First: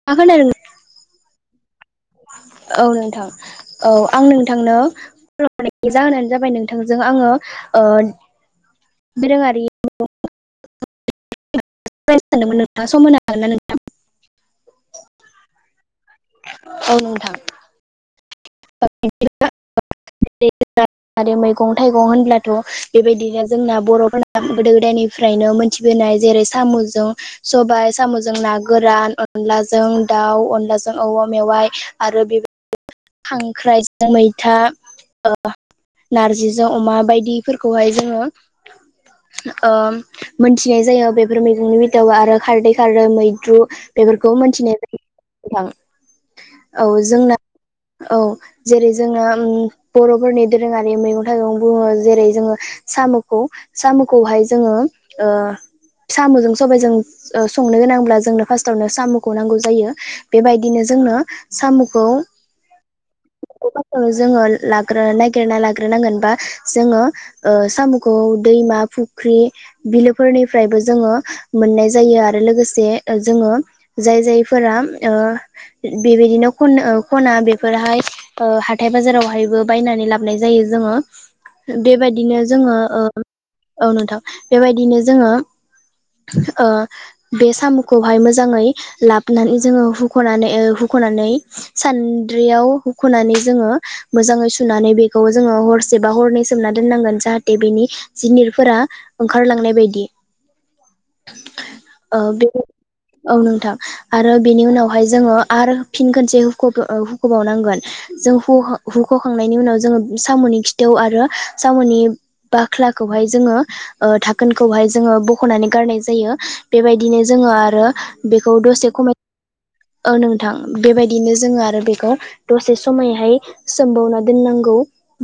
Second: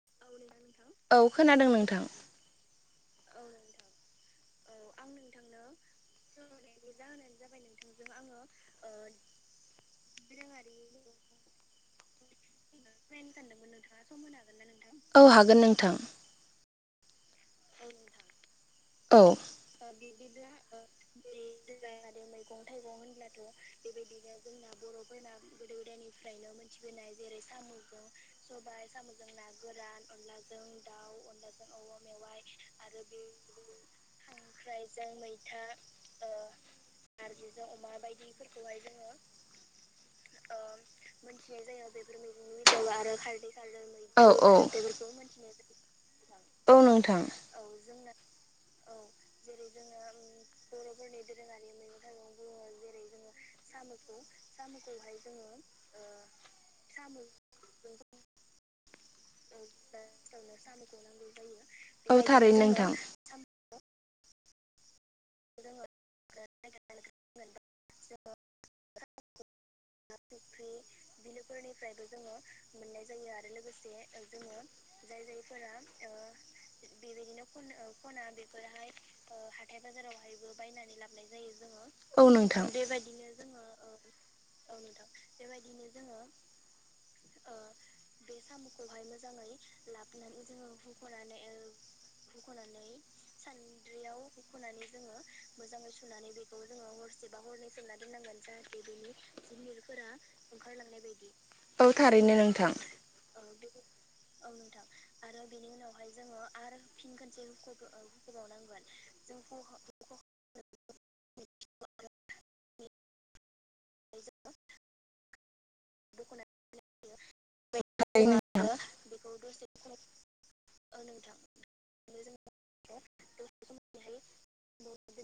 [unintelligible] औ खोनादों नोंथां। औ नोंथां औ आं नोंथांनो कल हरनायनि जोहान जाबाय नोंथांजों आङो ओ ओ दोरोङारि दोरोङारि सावरायनो सानदोंमोन नोंथाङा सम होनो हागोन ना औ हागोन नोंथां। औ नोंथां। औ नोंथां। [unintelligible] आरो मैगं थाइगं होनब्लाथ' बेबायदिनो जोंना बर'फोरना गोदो गोदायनि। फ्रायनो मोनथिबोनाय जेरै साम'जों सबाय साम'जों ना गोरान। अनलाजों दाउ अनलाजों औवा मेवाइ आरो बे। आरो बे। खांख्राइजों मैथा। जों मैथा ओ नारजिजों अमा नारजिजों बायदिफोरखौहाय अमा जोङो बायदिफोरखौहाय जोङो। ओ मोनथिनाय जायो बेफोर मैगंनि [unintelligible] आरो खारदै [unintelligible] मैद्रु। बेफोरखौ मोनथिनाय जायो नोंथां औ जोंना औ जे। रै जोंना बर'फोरनि दोरोङारि मैगं थाइगं बुङो जेरै जोङो साम'खौ। साम'खौहाय जोङो ओ साम'जों सबायजों ओ संनो गोनांब्ला जोंनो फार्स्टआवनो साम'खौ नांगौ जायो बेबायदिनो जोंनो साम'खौ। औ थारैनो नोंथां। [unintelligible] जोङो लाग्रो। गेरना लाग्रोनांगोन बा जोङो ओ साम'खौ दैमा फुख्रि। बिलोफोरनिफ्रायबो जोङो मोननाय जायो आरो लोगोसे ओ जोङो। जाय जायफोरा ओ बेबायदिनो खननो ओ। खनो बेफोरहाय ओ हाथाय बाजारावहायबो बायनानै लाबाय। जायो जोङो औ बेबायदिनो नोंथां जोङो औ नोंथां बेबायदिनो जोङो। ओ बे साम'खौहाय मोजाङै लाबनानै जोङो हुख'नानै ओ हु ख'नानै सान्द्रियाव हुख'नानै जोङो मोजाङै सुनानै बेख खौ जोङो हरसे बा हरनै सोमना दोननांगोन जाहाथे बेनि जिनिरफोरा ओंखारलांनाय बायदि। ओंखारलांनाय बायदि औ ओ थारैनो बे नोंथां। औ नोंथां आरो बेनि उनावहाय जोङो आरो फिन खनसे। हुख' हुख'बावनांगोन जों हु-हुख'खांनायनि उनाव जोङो साम'नि खिथव आरो। साम'नि बाख्लाखौहाय जोङो ओ दाखोनखौहाय जोङो बु। ख'नानै गारनाय जायो बेबायदिनो जोङो आरो थारैनो बेखौ नोंथां दसे खमाय। ओ नोंथां बेबायदिनो जोङो आरो बेखौ दसे समायहाय सोमबावना दोननांगौ।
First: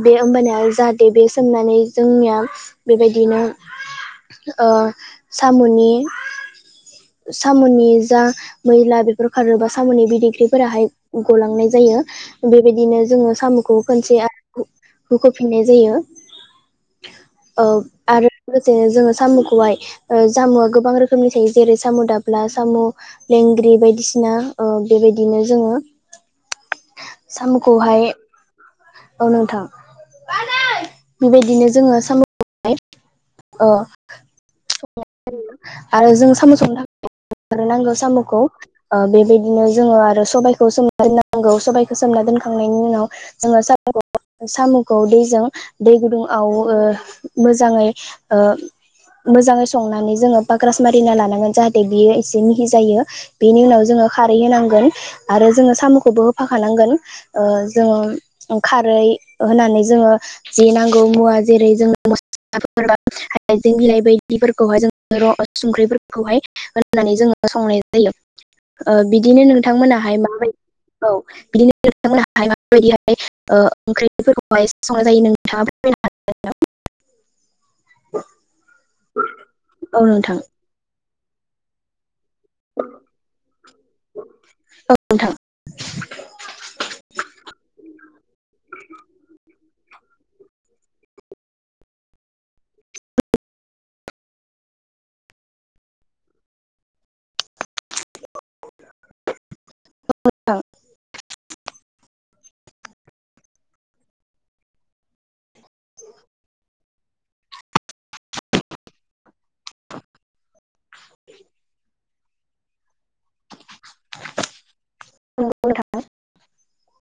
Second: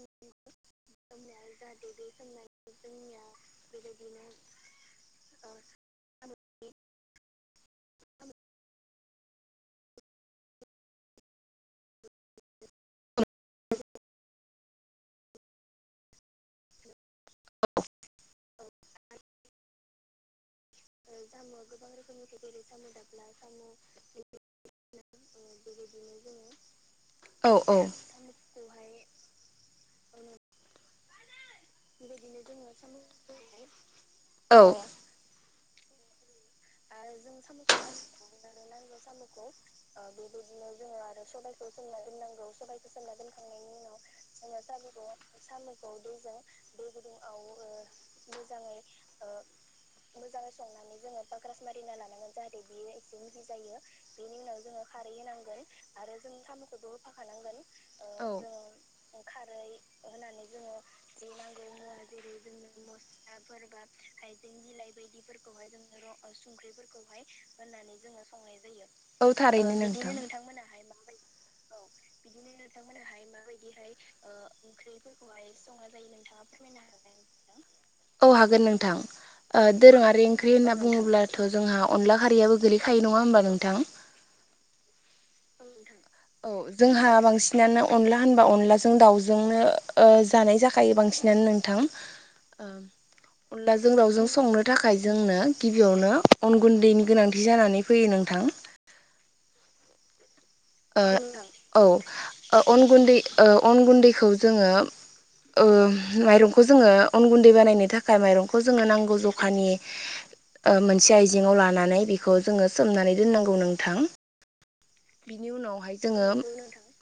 बे होमबाना जाहाथे बे सोमनानै जोंनिया बेबायदिनो। ओ साम'नि साम'नि जा मैला बे फोर खारोबा साम'नि बिदिख्रिफोराहाय गलांनाय जायो। बेबायदिनो जोङो साम'खौ खनसे आरो हुख हुख'फिननाय जायो। ओ आरो लोगोसेनो जोङो सामुखौहाय ओ जामुआ गोबां रो। खोमनि थायो जेरै साम' दाब्ला साम' लेंग्रि बायदिसि। ना ओ बेबायदिनो जोङो औ औ सामखौहाय। औ नोंथां बेबायदिनो। जोङो साम' अ औ आरो जों साम' - नांगौ साम'खौ ओ बेबायदिनो जोङो आरो सबायखौ सोम। नोंगौ सबायखौ सोमना दोनखांनायनि उनाव जोङो - औ साम'खौ दैजों दै गुदुंआव ओ मोजाङै ओ। मोजाङै संनानै जोङो पाग्रास मारिना ला। नांगोन जाहाथे बेयो एसे मिहि जायो बेनि उनाव जोङो खारै होनांगोन आरो जोङो साम'खौबो। फाखानांगोन ओ जोङो। औ खारै होनानै जोङो जे नांगौ मुवा जेरै जों म - हइजें बिलाइ बायदिफोरखौहाय जों संख्रिफोरखौ हाय होननानै जोङो संनाय जायो औ बिदिनो थारैनो नोंथां नोंथांमोनाहाय माबायदि औ बिदिनो नोंथां माबायदिहाय ओ माबायदिहाय ओंख्रिफोरखौहाय संनाय जायो ओंख्रिफोरखौहाय नोंथाङा फोरमायनो संना हागोन जायो नोंथाङा फोरमायनो हाय औ हागोन नोंथां औ दोरोङारि नोंथां ओंख्रि होनना बुङोब्लाथ' जोंहा अनला खारियाबो गोलैखायो नङा होनोमबा नोंथां औ नोंथां औ जोंहा बांसिनानो अनला होनबा अनलाजों दाउजोंनो जानाय जाखायो बांसिन नोंथां ओ अनलाजों दाउजों संनो थाखाय जोंनो गिबियावनो अन गुन्दैनि गोनांथि जानानै फैयो नोंथां। औ नोंथां। ओ औ ओ अन ओ गुन्दै अन गुन्दैखौ जोङो ओ माइरंखौ जोङो अन गुन्दै बानायनो थाखाय माइरंखौ जोङो नांगौ जखानि ओ मोनसे आइजेंआव लानानै बेखौ जोङो सोमनानै दोननांगौ नोंथां। बिनि नोंथां उनावहाय जोङो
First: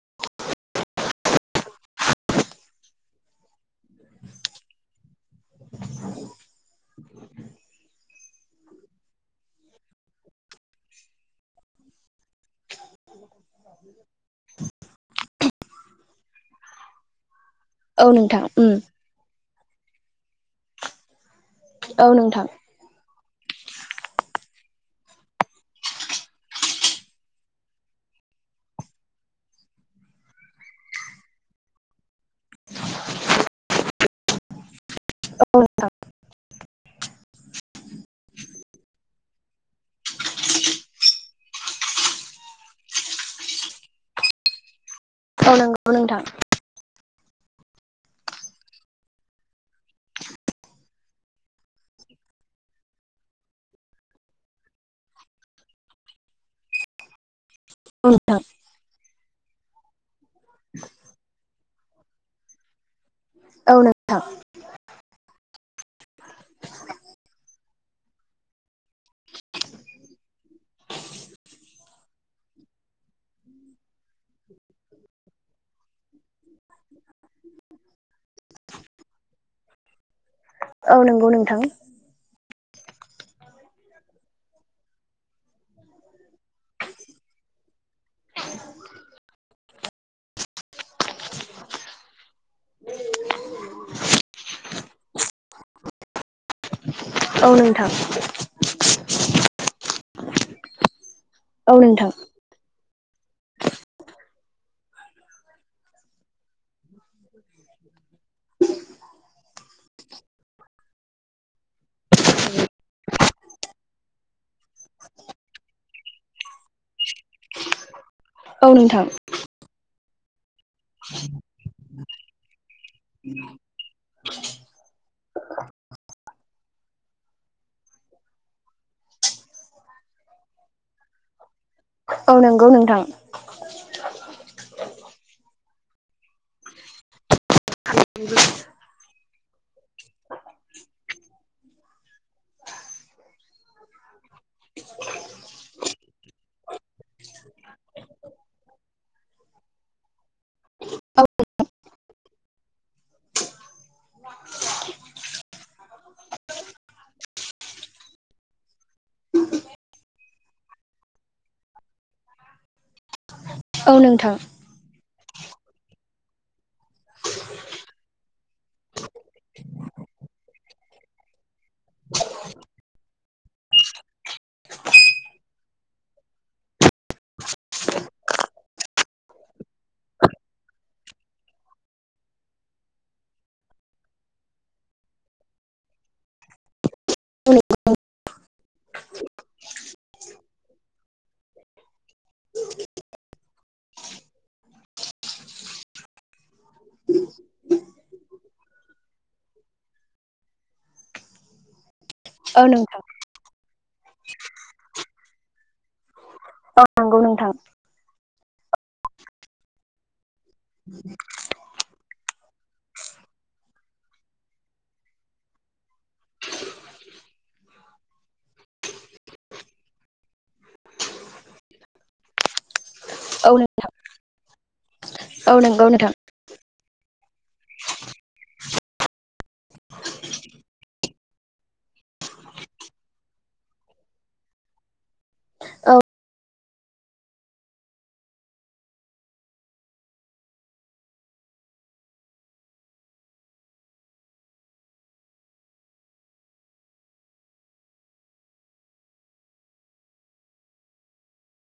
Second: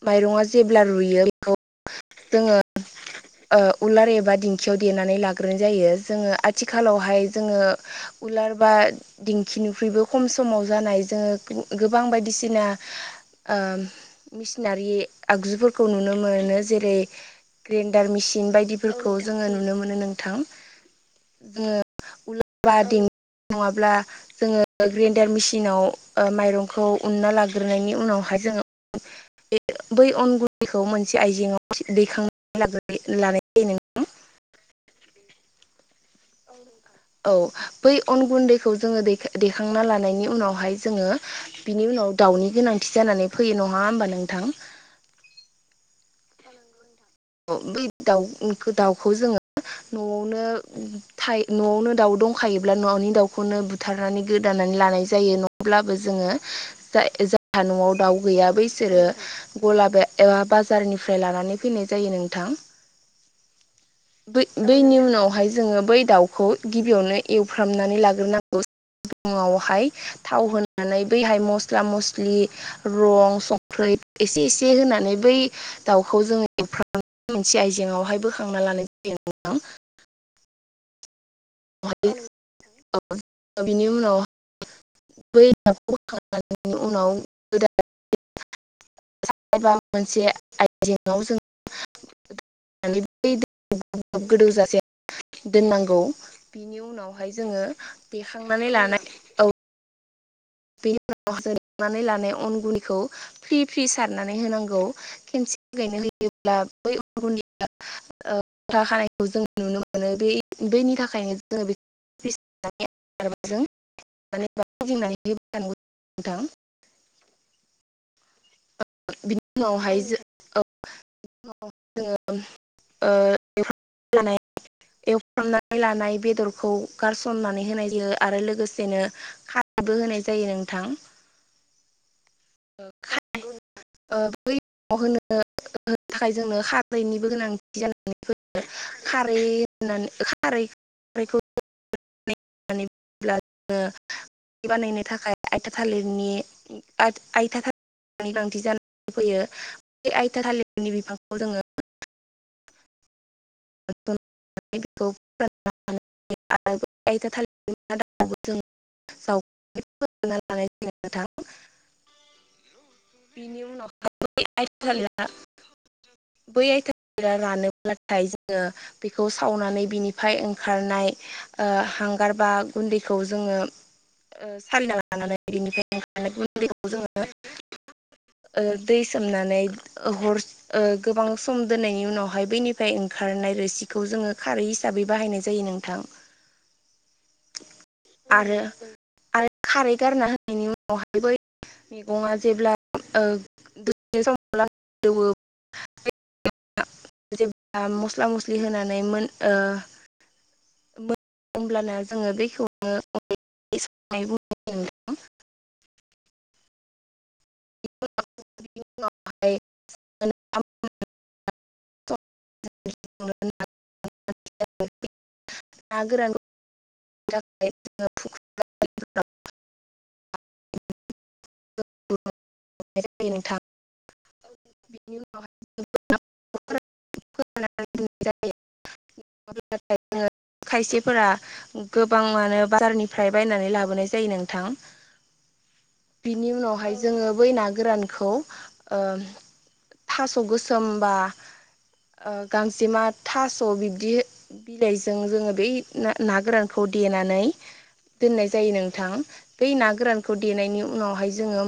माइरङा जेब्ला रुयो बेखौ जोङो ओ उलार एबा दिंखियाव देनानै लाग्रोनाय जायो जोङो आथिखालावहाय जोङो उलार बा दिंखिनिख्रुइबो खम समाव जानाय जोङो गो- गोबां बायदिसिना आम मेसिनारि आगजु फोरखौ नुनो मोनो। जेरै औ ग्रेन्डार नोंथां मेसिन उम बायदिफोरखौ जोङो नुनो मोनो नोंथां। जो औ नोंथां उलार बा दिंखि नङाब्ला जोङो ग्रेन्डार मेसिनाव ओ माइरंखौ उन्ना लाग्रोनायनि उनावहाय जोङो बै अनगुनदैखौ मोनसे आइजेङाव दैखांनाय लागोरनाय बा लानाय जायो औ नोंथां औ औ, बै अन गुन्दैखौ जोङो दै- दैखांना लानायनि उनावहाय जोङो बिनि उनाव दाउनि गोनांथि जानानै फैयो नङा होमबा नोंथां? औ नोंगौ नोंथां। औ बै दाउ- दाउखौ जोङो न'आवनो थायो न'आवनो दाउ दंखायोब्ला न'नि दाउखौनो ब थारनानै गोदानानै लानाय जायो नङब्लाबो जोङो जाय -जाय हा न'आव औ दाउ नोंथां गैया बैसोरो गला एबा बाजारनिफ्राय लानानै फैनाय जायो नोंथां औ नोंथां बै -बैनि उनावहाय जोङो बै दाउखौ गिबियावनो एवफ्रामनानै लाग्रोनांगौ। उनावहाय थाव होनानै बैहाय मस्ला- मस्लि रं संख्रि एसे एसे होनानै बै दाउखौ जोङो एवफ्रामनानै मोनसे आयजेंआवहाय बोखांना लानाय जायो। नोंथां औ नंगौ नोंथां। [unintelligible] बिनि उनाव बै दावखौ बोखांनायनि उनाव गोदान एबा मोनसे आयजेेंआव जों होनानै बै दैखौ गीदौजासे दोननांगौ बिनि उनावहाय औ जोङो नोंथां देखांनानै लानाय औ बेनि उनावहाय औ देखांनानै नोंथां लानाय अन गुन्दैखौ फ्रि फ्रि सारनानै होनांगौ। खेनसेयैनो होयोब्ला ओ बै गुन्दआ ओ खथा खानायखौ जों नुनो मोनो बे बैनि थाखायनो जोङो बे। [unintelligible] औ नोंथां। बिनि उनावहाय जो ओ। [unintelligible] एवफ्रामनाय लानाय बेदरखौ गारसननानै होनाय जायो आरो लोगोसेनो। खारबो होनाय जायो नोंथां। औ नंगौ नोंथां। नोंगौ नोथां ओइ बै। होनो होनो थाखाय जोंनो खारैनिबो गोनांथि जानानै फैयो खारै। [unintelligible] बानायनो थाखाय आयथिया थालिरनि आइथा थालिरनि गोनांथि जानानै फैयो बे आइथा थालिरनि औ बिफांखौ जोङो। [unintelligible] [unintelligible] [unintelligible] बिनि उनाव औ नोंथां आइथा। थालिरा बै आइथालिरा रानोब्लाथाय जोङो। बेखौ सावनानै बिनिफ्राय ओंखारनाय ओ हांगार बा गुन्दैखौ जोङो। ओ सालिना लानानै बेैनिफ्राय ओं गुन्दैखौ जोङो। ओ दै सोमनानै। ओ हर ओ गोबां सम दोननायनि उनावहाय बैनिफ्राय ओं। खारनाय रोसिखौ जोङो खारै हिसाबै बाहायनाय जायो नोंथां। [unintelligible] आरो आरो खारै गारना होनायनि उनावहाय बै। मैगङा जेब्ला ओ [unintelligible] जेब्ला मस्ला मस्लि होनानै मोनो। होमब्लाना जोङो दै औ नोंथां बेखौनोनो [unintelligible] औ नंगौ नोंथां। [unintelligible] [unintelligible] [unintelligible] ना गोरान [unintelligible] नोंथां बिनि उनावहाय। औ नोंगौ नोंथां। [unintelligible] खायसेफोरा गोबाङानो बाजारनिफ्राय बायनानै लाबोनाय जायो नोंथां। औ बिनि उनावहाय जोङो बै ना गोरानखौ ओम। थास' गोसोमबा ओ गांसेमा थास' बिब्दि। बिलाइजों जोङो बै ना ना गोरानखौ देनानै। दोननाय जायो नोंथां बै ना गोरानखौ देनायनि उनावहाय जोङो।